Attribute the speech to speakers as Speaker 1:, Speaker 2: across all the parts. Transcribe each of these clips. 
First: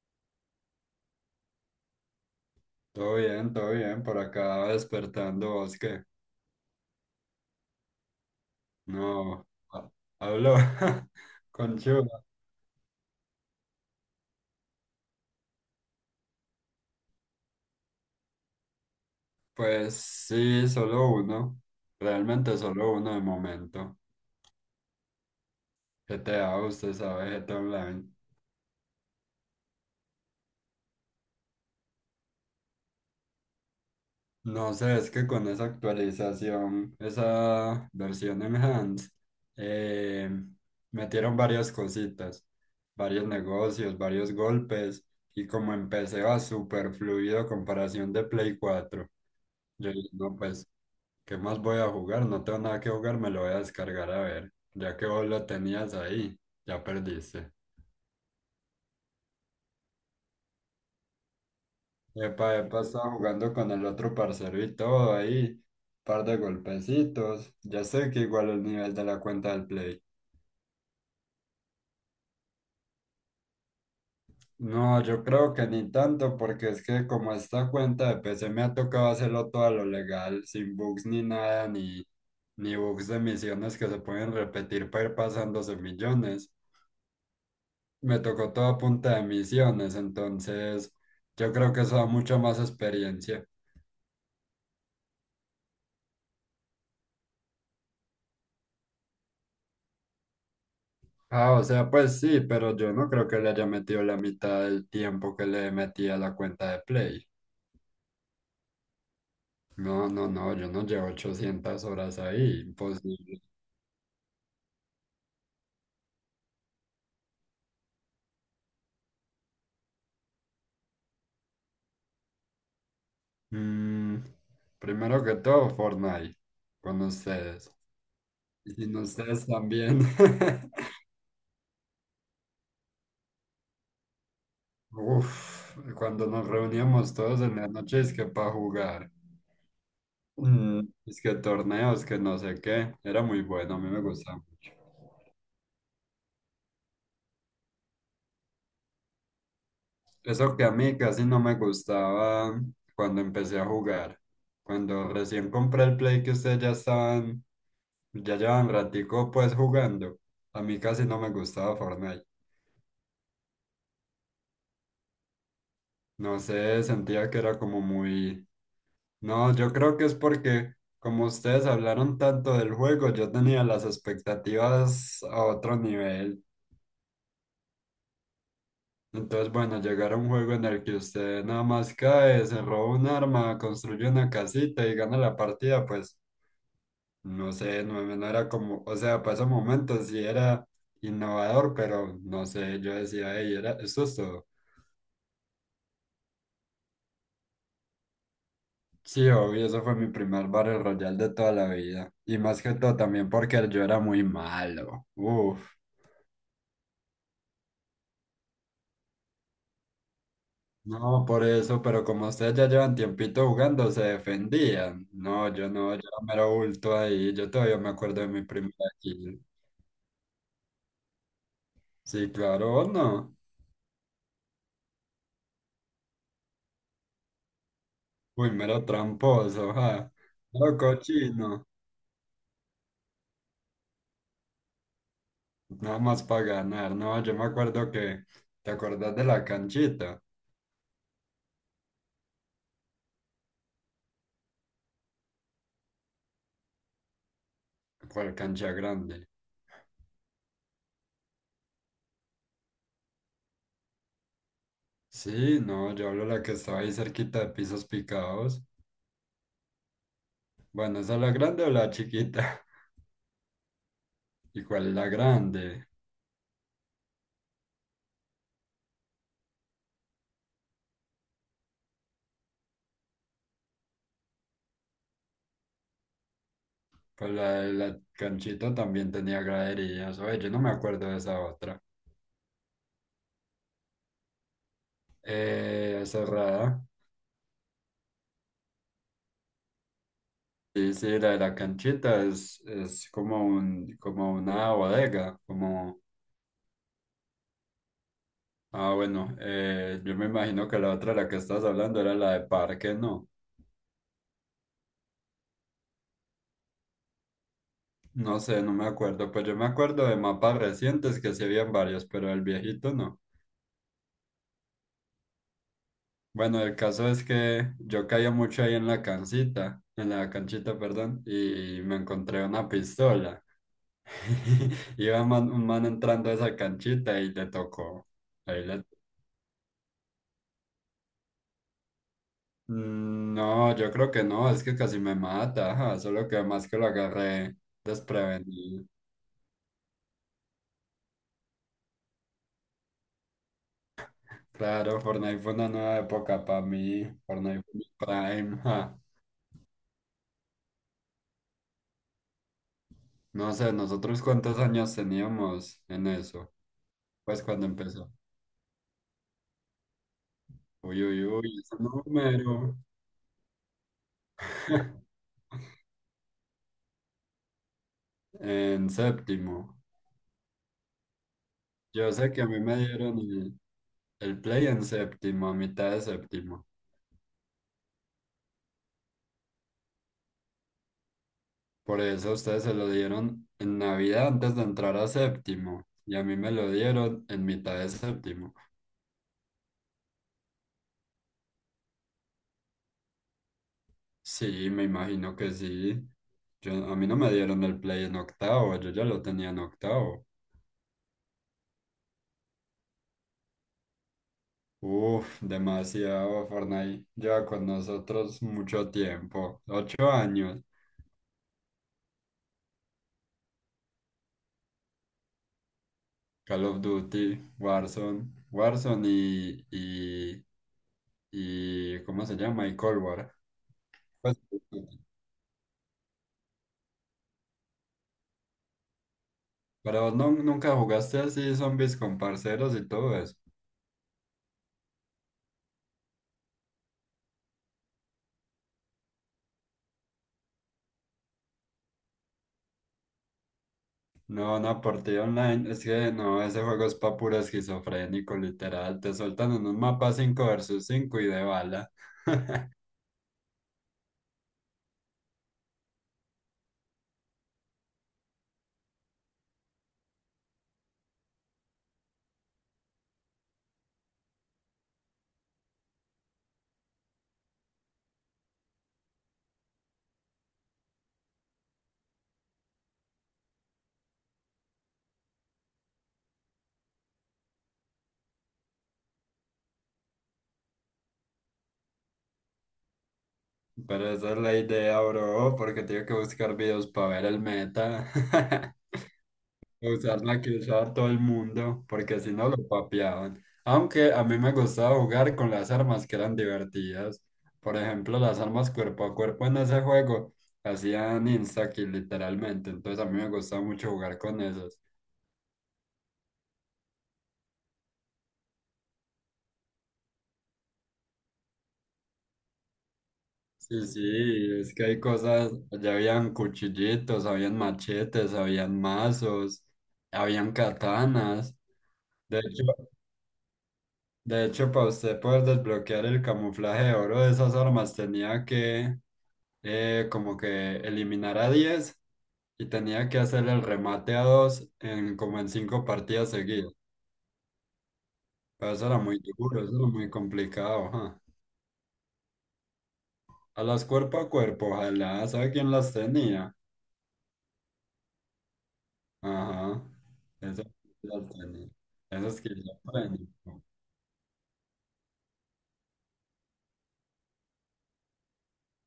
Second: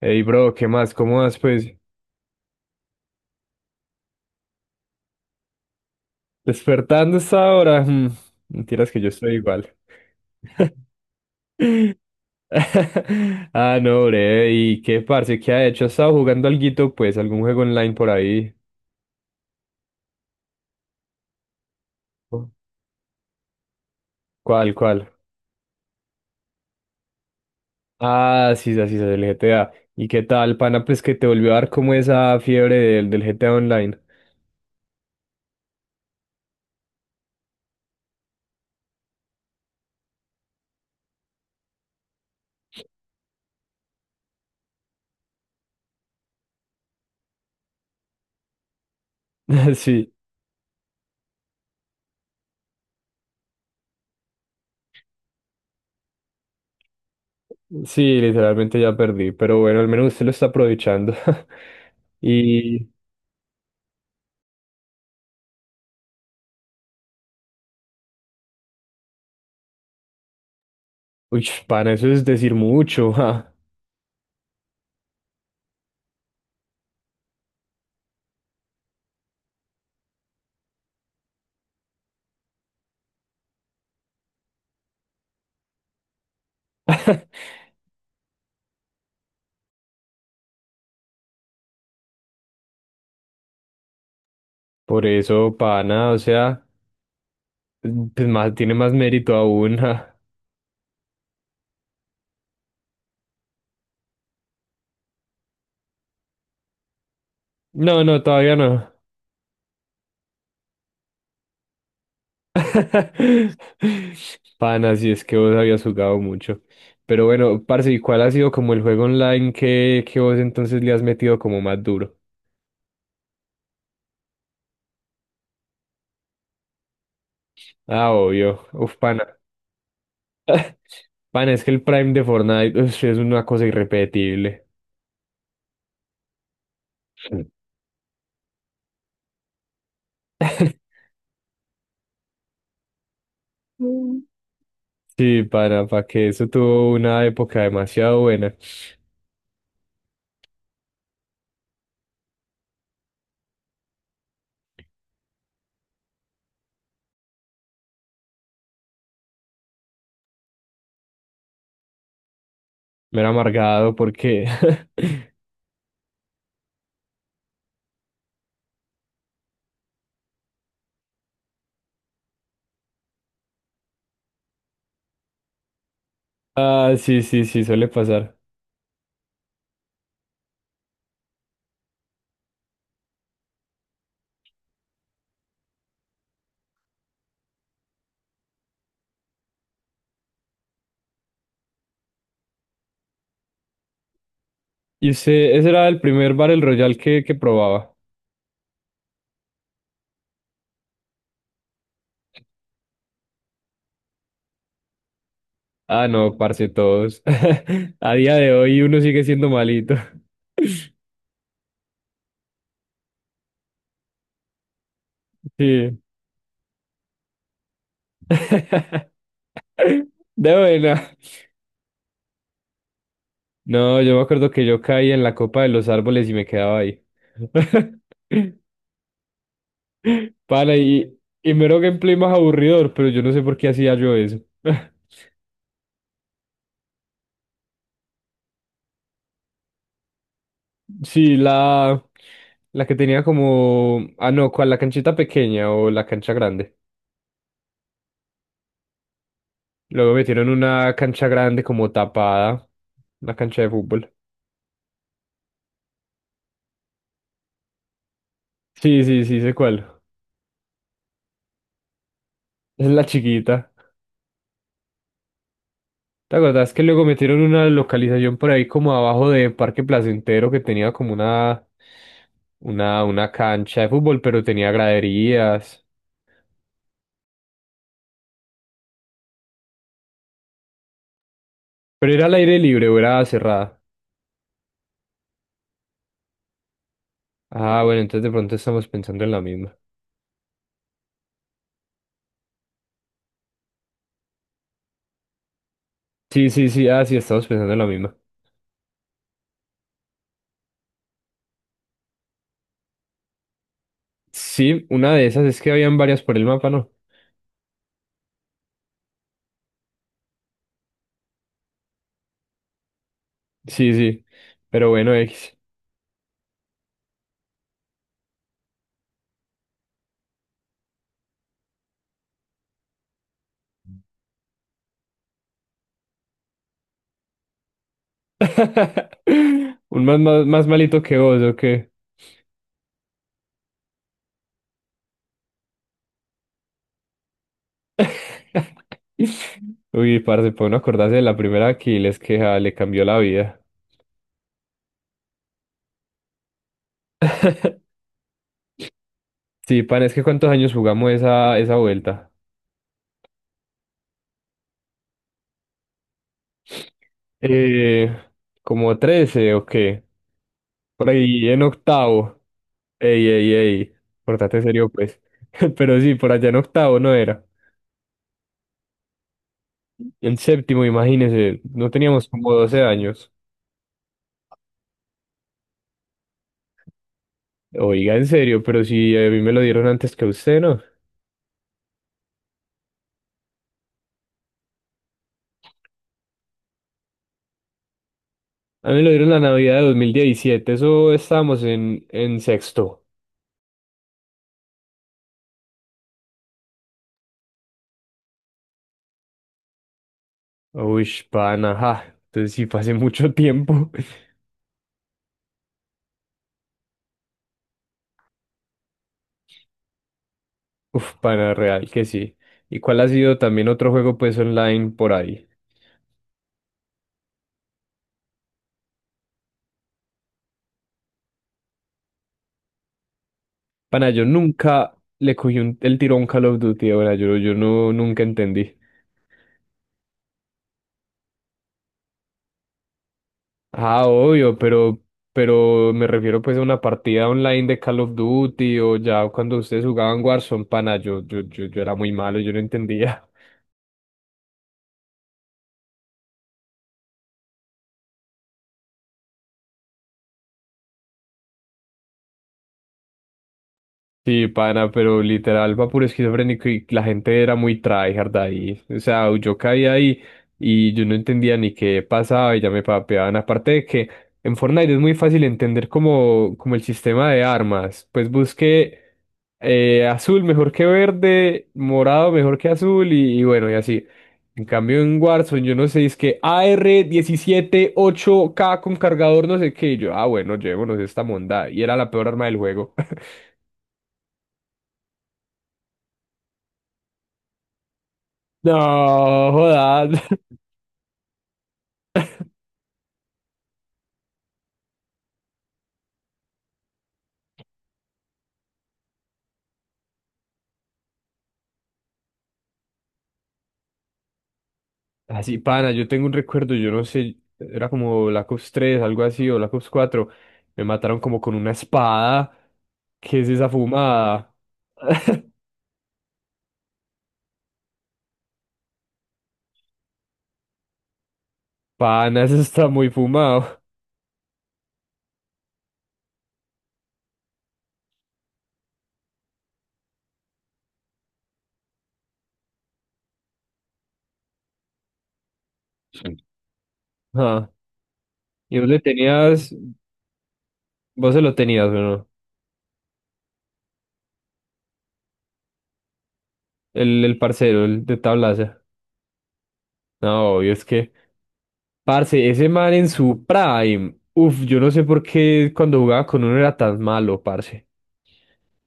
Speaker 1: Ey, bro, ¿qué más? ¿Cómo vas, pues?
Speaker 2: Todo bien, por acá despertando vos que
Speaker 1: Despertando esta hora. Mentiras que yo estoy
Speaker 2: no
Speaker 1: igual.
Speaker 2: ha- hablo con Chula.
Speaker 1: Ah, no, bre. ¿Y qué, parce? ¿Qué ha hecho? ¿Ha estado jugando alguito, pues? ¿Algún juego online por ahí?
Speaker 2: Pues sí, solo uno, realmente solo uno de momento.
Speaker 1: ¿Cuál, cuál?
Speaker 2: GTA, usted sabe, GTA Online.
Speaker 1: Ah, sí, sí, sí, el GTA. ¿Y qué tal, pana? Pues que te volvió a dar como esa fiebre del GTA Online.
Speaker 2: No sé, es que con esa actualización, esa versión enhanced, eh, metieron varias cositas, varios negocios, varios golpes, y como empecé va súper fluido a comparación de Play cuatro. Yo dije,
Speaker 1: Sí,
Speaker 2: no, pues ¿qué más voy a jugar? No tengo nada que jugar, me lo voy a descargar a ver. Ya que vos lo tenías ahí, ya perdiste.
Speaker 1: sí, literalmente ya perdí. Pero bueno, al menos usted lo está aprovechando.
Speaker 2: Epa, epa,
Speaker 1: Y,
Speaker 2: estaba jugando con el otro parcero y todo ahí. Par de golpecitos. Ya sé que igual el nivel de la cuenta del Play.
Speaker 1: uy, pana, eso es decir mucho.
Speaker 2: No, yo creo que ni tanto, porque es que como esta cuenta de PC me ha tocado hacerlo todo a lo legal, sin bugs ni nada, ni bugs de misiones que se pueden repetir para ir pasándose millones. Me tocó todo a punta de misiones, entonces yo creo que eso da mucha más experiencia.
Speaker 1: Por eso, pana, o sea, pues más, tiene más mérito aún. ja.
Speaker 2: Ah, o sea, pues sí, pero yo no creo que le haya metido la mitad del tiempo que le metí a la cuenta de Play.
Speaker 1: No, no, todavía no.
Speaker 2: No, no, no, yo no llevo 800 horas ahí, imposible.
Speaker 1: Pana, si es que vos habías jugado mucho. Pero bueno, parce, ¿y cuál ha sido como el juego online que vos entonces le has metido como más duro?
Speaker 2: Mm, primero que todo, Fortnite, con ustedes.
Speaker 1: Ah, obvio.
Speaker 2: Y sin
Speaker 1: Uf, pana.
Speaker 2: ustedes también.
Speaker 1: Pana, es que el Prime de Fortnite uf, es una cosa irrepetible.
Speaker 2: Uf, cuando nos reuníamos todos
Speaker 1: Mm.
Speaker 2: en las noches que para jugar. Mm, es que torneos, que no sé qué, era muy bueno, a mí me gustaba mucho.
Speaker 1: Sí, pana, para que eso tuvo una época demasiado buena.
Speaker 2: Eso que a mí casi no me gustaba cuando empecé a jugar. Cuando recién compré el Play que ustedes ya estaban, ya llevan ratico pues jugando, a mí casi no me gustaba Fortnite.
Speaker 1: Me era amargado porque
Speaker 2: No sé, sentía que era como muy... No, yo creo que es porque como ustedes hablaron tanto del juego, yo tenía las expectativas a otro nivel.
Speaker 1: Ah, sí, sí, sí, suele pasar.
Speaker 2: Entonces, bueno, llegar a un juego en el que usted nada más cae, se roba un arma, construye una casita y gana la partida, pues no sé, no, no era como, o sea, para ese momento sí era innovador, pero no sé, yo decía, hey, era, eso es todo.
Speaker 1: Y usted, ese era el primer Battle Royale que probaba.
Speaker 2: Sí, obvio, eso fue mi primer Battle Royale de toda la vida. Y más que todo también porque yo era muy malo. Uf.
Speaker 1: Ah, no, parce, todos. A día de hoy uno sigue siendo malito.
Speaker 2: No, por eso, pero como ustedes ya llevan tiempito jugando, se defendían. No, yo no, yo
Speaker 1: Sí.
Speaker 2: era mero bulto ahí. Yo todavía me acuerdo de mi primera kill.
Speaker 1: De buena.
Speaker 2: Sí, claro, ¿o no?
Speaker 1: No, yo me acuerdo que yo caí en la copa de los árboles y me quedaba ahí.
Speaker 2: Uy, mero tramposo, ja.
Speaker 1: Para,
Speaker 2: Mero cochino.
Speaker 1: y mero gameplay más aburridor, pero yo no sé por qué hacía yo eso.
Speaker 2: Nada más para ganar. No, yo me acuerdo que. ¿Te acordás de la canchita?
Speaker 1: Sí, la que tenía como. Ah, no, ¿cuál? La canchita pequeña o la cancha grande.
Speaker 2: ¿Cuál cancha grande?
Speaker 1: Luego metieron una cancha grande como tapada, una cancha de fútbol.
Speaker 2: Sí, no, yo hablo de la que estaba ahí cerquita de pisos picados.
Speaker 1: Sí, sí, sí, sé cuál.
Speaker 2: Bueno, ¿esa es la grande o la chiquita?
Speaker 1: Es la chiquita.
Speaker 2: ¿Y cuál es la grande?
Speaker 1: ¿Te acordás que luego metieron una localización por ahí como abajo de Parque Placentero que tenía como una, una cancha de fútbol, pero tenía graderías?
Speaker 2: Pues la de la canchita también tenía graderías. Oye, yo no me acuerdo de esa otra.
Speaker 1: Pero era al aire libre o era cerrada.
Speaker 2: Cerrada.
Speaker 1: Ah, bueno, entonces de pronto estamos pensando en la misma.
Speaker 2: Sí, sí, la de la canchita es como un, como una bodega, como...
Speaker 1: Sí, sí, sí, ah, sí, estamos pensando en la misma.
Speaker 2: Ah, bueno, yo me imagino que la otra, la que estás hablando, era la de parque, ¿no?
Speaker 1: Sí, una de esas es que habían varias por el mapa, ¿no?
Speaker 2: No sé, no me acuerdo. Pues yo me acuerdo de mapas recientes que sí habían varios, pero el viejito no.
Speaker 1: Sí, sí. Pero bueno, X.
Speaker 2: Bueno, el caso es que yo caía mucho ahí en la cancita, en la canchita, perdón, y me encontré una pistola. Un man entrando a esa canchita y le tocó. Ahí le-
Speaker 1: Un más malito que vos, ¿o qué?
Speaker 2: Mm, no, yo creo que no, es que casi me mata, ajá, solo que más que lo agarré desprevenido.
Speaker 1: Uy, parce, para uno acordarse de la primera Aquiles que ja, le cambió la vida.
Speaker 2: Claro, Fortnite fue una nueva época para mí, Fortnite fue mi prime, ajá.
Speaker 1: Sí, pan, es que ¿cuántos años jugamos esa, esa vuelta?
Speaker 2: No sé, nosotros cuántos años teníamos en eso, pues cuando empezó.
Speaker 1: Eh, como 13 o qué.
Speaker 2: Uy,
Speaker 1: Por
Speaker 2: uy,
Speaker 1: ahí
Speaker 2: uy,
Speaker 1: en
Speaker 2: ese
Speaker 1: octavo.
Speaker 2: número.
Speaker 1: Ey, ey, ey. Portate serio, pues. Pero sí, por allá en octavo no era.
Speaker 2: En séptimo.
Speaker 1: En séptimo, imagínese, no
Speaker 2: Yo sé
Speaker 1: teníamos
Speaker 2: que a
Speaker 1: como
Speaker 2: mí me
Speaker 1: 12
Speaker 2: dieron
Speaker 1: años.
Speaker 2: el play en séptimo, a mitad de séptimo.
Speaker 1: Oiga, en serio, pero si a mí me lo dieron antes que a usted, ¿no?
Speaker 2: Por eso a ustedes se lo dieron en Navidad antes de entrar a séptimo. Y a mí me lo dieron en mitad de séptimo.
Speaker 1: A mí me lo dieron la Navidad de 2017, eso estábamos en sexto.
Speaker 2: Sí, me imagino que sí. Yo, a mí no me dieron el play en octavo, yo ya lo tenía en octavo.
Speaker 1: Uy, pana, ajá. Entonces sí, fue hace mucho tiempo.
Speaker 2: Uf, demasiado. Fortnite lleva con nosotros mucho tiempo. 8 años.
Speaker 1: Uf, pana, real que sí. ¿Y cuál ha sido también otro juego pues online por ahí?
Speaker 2: Call of Duty, Warzone, Warzone y ¿cómo se llama? Y Cold War.
Speaker 1: Pana, yo
Speaker 2: Pues,
Speaker 1: nunca le cogí un- el tirón Call of Duty, ahora yo, yo no, nunca entendí.
Speaker 2: pero no, ¿nunca jugaste así zombies con parceros y todo eso?
Speaker 1: Ah, obvio, pero, me refiero pues a una partida online de Call of Duty o ya cuando ustedes jugaban Warzone, pana, yo era muy malo, yo no entendía.
Speaker 2: No, una partida online, es que no, ese juego es pa' puro esquizofrénico, literal. Te soltan en un mapa 5 versus 5 y de bala.
Speaker 1: Sí, pana, pero literal va puro esquizofrénico y la gente era muy tryhard ahí. O sea, yo caía ahí y yo no entendía ni qué pasaba y ya me papeaban. Aparte de que en Fortnite es muy fácil entender como, como el sistema de armas. Pues busqué azul mejor que verde, morado mejor que azul y bueno, y así. En cambio en Warzone yo no sé, es que A R diecisiete ocho k con cargador no sé qué. Y yo, ah, bueno, llevémonos esta monda. Y era la peor arma del juego.
Speaker 2: Pero esa es la idea, bro, porque tengo que buscar videos para ver el meta.
Speaker 1: No, jodas.
Speaker 2: Usar la que usaba todo el mundo, porque si no lo papeaban. Aunque a mí me gustaba jugar con las armas que eran divertidas. Por ejemplo, las armas cuerpo a cuerpo en ese juego hacían insta-kill literalmente. Entonces a mí me gustaba mucho jugar con esas.
Speaker 1: Así, pana, yo tengo un recuerdo, yo no sé, era como Black Ops 3, algo así, o Black Ops 4. Me mataron como con una espada. ¿Qué es esa
Speaker 2: Sí, sí,
Speaker 1: fumada?
Speaker 2: es que hay cosas, allá habían cuchillitos, habían machetes, habían mazos, habían katanas. De
Speaker 1: Pana, eso
Speaker 2: hecho,
Speaker 1: está muy fumado.
Speaker 2: de hecho, para usted poder desbloquear el camuflaje de oro de esas armas tenía que como que eliminar a 10 y tenía que hacer el remate a 2 en como en 5 partidas
Speaker 1: Sí.
Speaker 2: seguidas.
Speaker 1: Ah,
Speaker 2: Pero
Speaker 1: y
Speaker 2: eso
Speaker 1: vos
Speaker 2: era
Speaker 1: le
Speaker 2: muy duro,
Speaker 1: tenías,
Speaker 2: eso era muy complicado, ajá.
Speaker 1: vos se lo tenías, bueno,
Speaker 2: A las cuerpo a cuerpo, ojalá, ¿sabe quién las tenía?
Speaker 1: el parcero, el de tablaza.
Speaker 2: Ajá,
Speaker 1: No,
Speaker 2: esas
Speaker 1: obvio, es
Speaker 2: que
Speaker 1: que,
Speaker 2: ya planeé. Esas que
Speaker 1: parce, ese
Speaker 2: ya
Speaker 1: man en
Speaker 2: planeé.
Speaker 1: su prime, uf, yo no sé por qué cuando jugaba con uno era tan malo, parce.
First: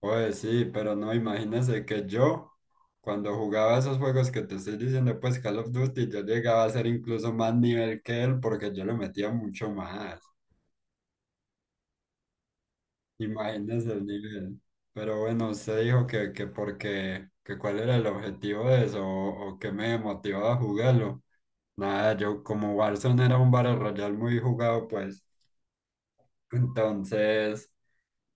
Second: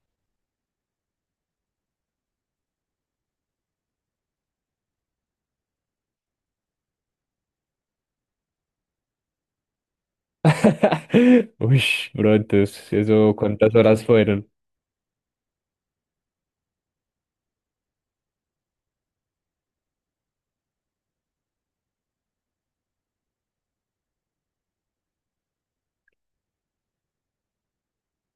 Speaker 2: Pues sí, pero no, imagínese que yo, cuando jugaba esos juegos que te estoy diciendo, pues Call of Duty, yo llegaba a ser incluso más nivel que él porque yo le metía mucho más.
Speaker 1: Uy, bro, entonces, eso, ¿cuántas
Speaker 2: Imagínese
Speaker 1: horas
Speaker 2: el
Speaker 1: fueron?
Speaker 2: nivel. Pero bueno, usted dijo que porque, que cuál era el objetivo de eso o qué me motivaba a jugarlo. Nada, yo como Warzone era un Battle Royale muy jugado, pues entonces...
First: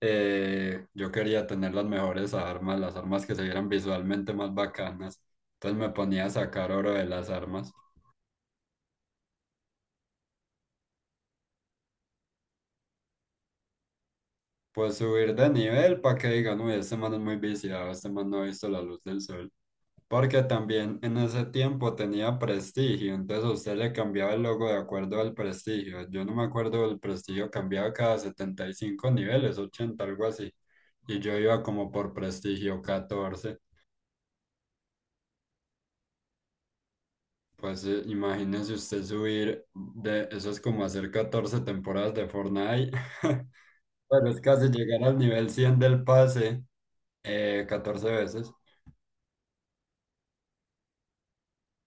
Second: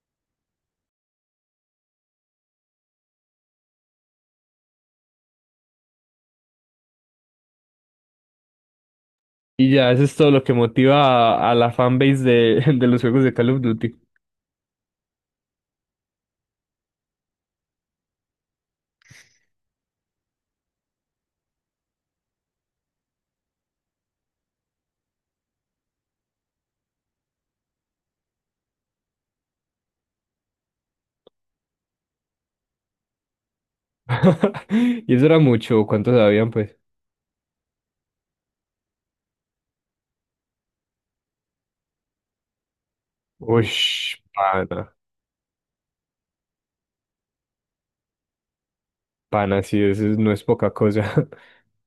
Speaker 2: yo quería tener las mejores armas, las armas que se vieran visualmente más bacanas. Entonces me ponía a sacar oro de las armas.
Speaker 1: Y ya, eso es todo lo que motiva a la fanbase de, de los juegos de Call of Duty.
Speaker 2: Pues subir de nivel para que digan, uy, este man es muy viciado, este man no ha visto la luz del sol. Porque también en ese tiempo tenía prestigio, entonces a usted le cambiaba el logo de acuerdo al prestigio. Yo no me acuerdo, el prestigio cambiaba cada 75 niveles, 80 algo así. Y yo iba como por prestigio 14.
Speaker 1: Y eso era mucho, ¿cuántos habían, pues?
Speaker 2: Pues imagínese usted subir de, eso es como hacer 14 temporadas de Fortnite.
Speaker 1: Uy,
Speaker 2: Bueno, es casi
Speaker 1: pana,
Speaker 2: llegar al nivel 100 del pase 14 veces.
Speaker 1: pana, sí, eso es- no es poca cosa.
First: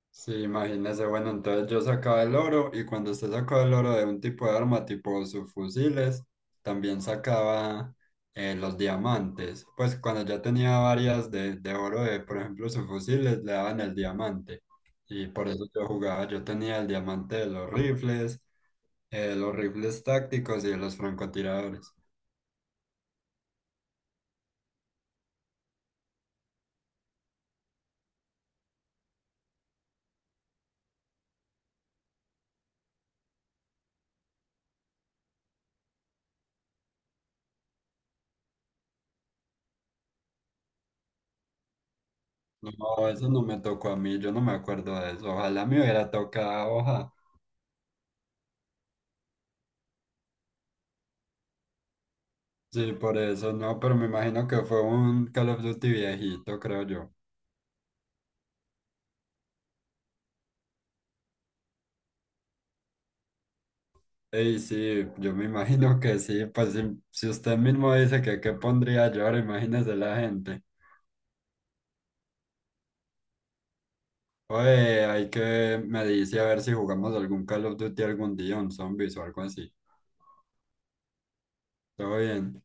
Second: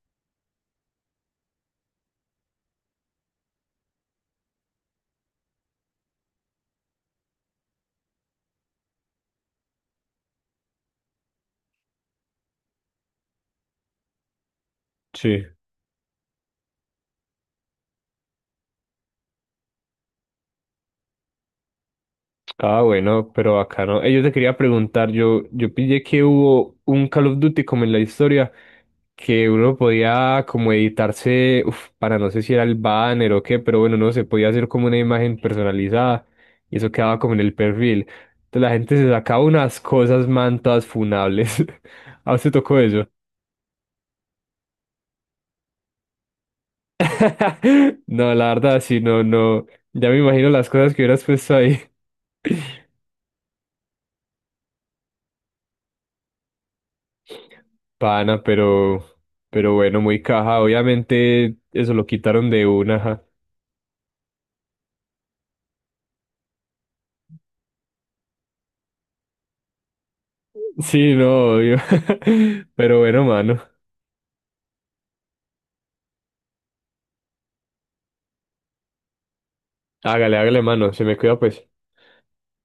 Speaker 2: Sí, imagínese, bueno, entonces yo sacaba el oro y cuando usted sacaba el oro de un tipo de arma, tipo sus fusiles, también sacaba los diamantes. Pues cuando ya tenía varias de oro de, por ejemplo, sus fusiles, le daban el diamante. Y
Speaker 1: Sí.
Speaker 2: por eso yo jugaba, yo tenía el diamante de los rifles tácticos y los francotiradores.
Speaker 1: Ah, bueno, pero acá no. Yo te quería preguntar, yo pillé que hubo un Call of Duty como en la historia, que uno podía como editarse, uf, para no sé si era el banner o qué, pero bueno, no se podía hacer como una imagen personalizada y eso quedaba como en el perfil. Entonces la gente se sacaba unas cosas, man, todas funables. ¿A usted tocó
Speaker 2: No,
Speaker 1: eso?
Speaker 2: eso no me tocó a mí, yo no me acuerdo de eso. Ojalá me hubiera tocado, hoja.
Speaker 1: No, la verdad, sí, no, no. Ya me imagino las cosas que hubieras puesto ahí.
Speaker 2: Sí, por eso no, pero me imagino que fue un Call of Duty viejito, creo yo.
Speaker 1: Pana, pero, bueno, muy caja. Obviamente eso lo quitaron de una. Ajá.
Speaker 2: Ey, sí, yo me imagino que sí, pues si, si usted mismo dice que qué pondría yo, ahora imagínese la gente.
Speaker 1: Sí, no, obvio. Pero bueno, mano.
Speaker 2: Oye, hay que, me dice a ver si jugamos algún Call of Duty algún día, un zombies o algo así.
Speaker 1: Hágale, hágale, mano. Se me cuida, pues.
Speaker 2: Todo bien.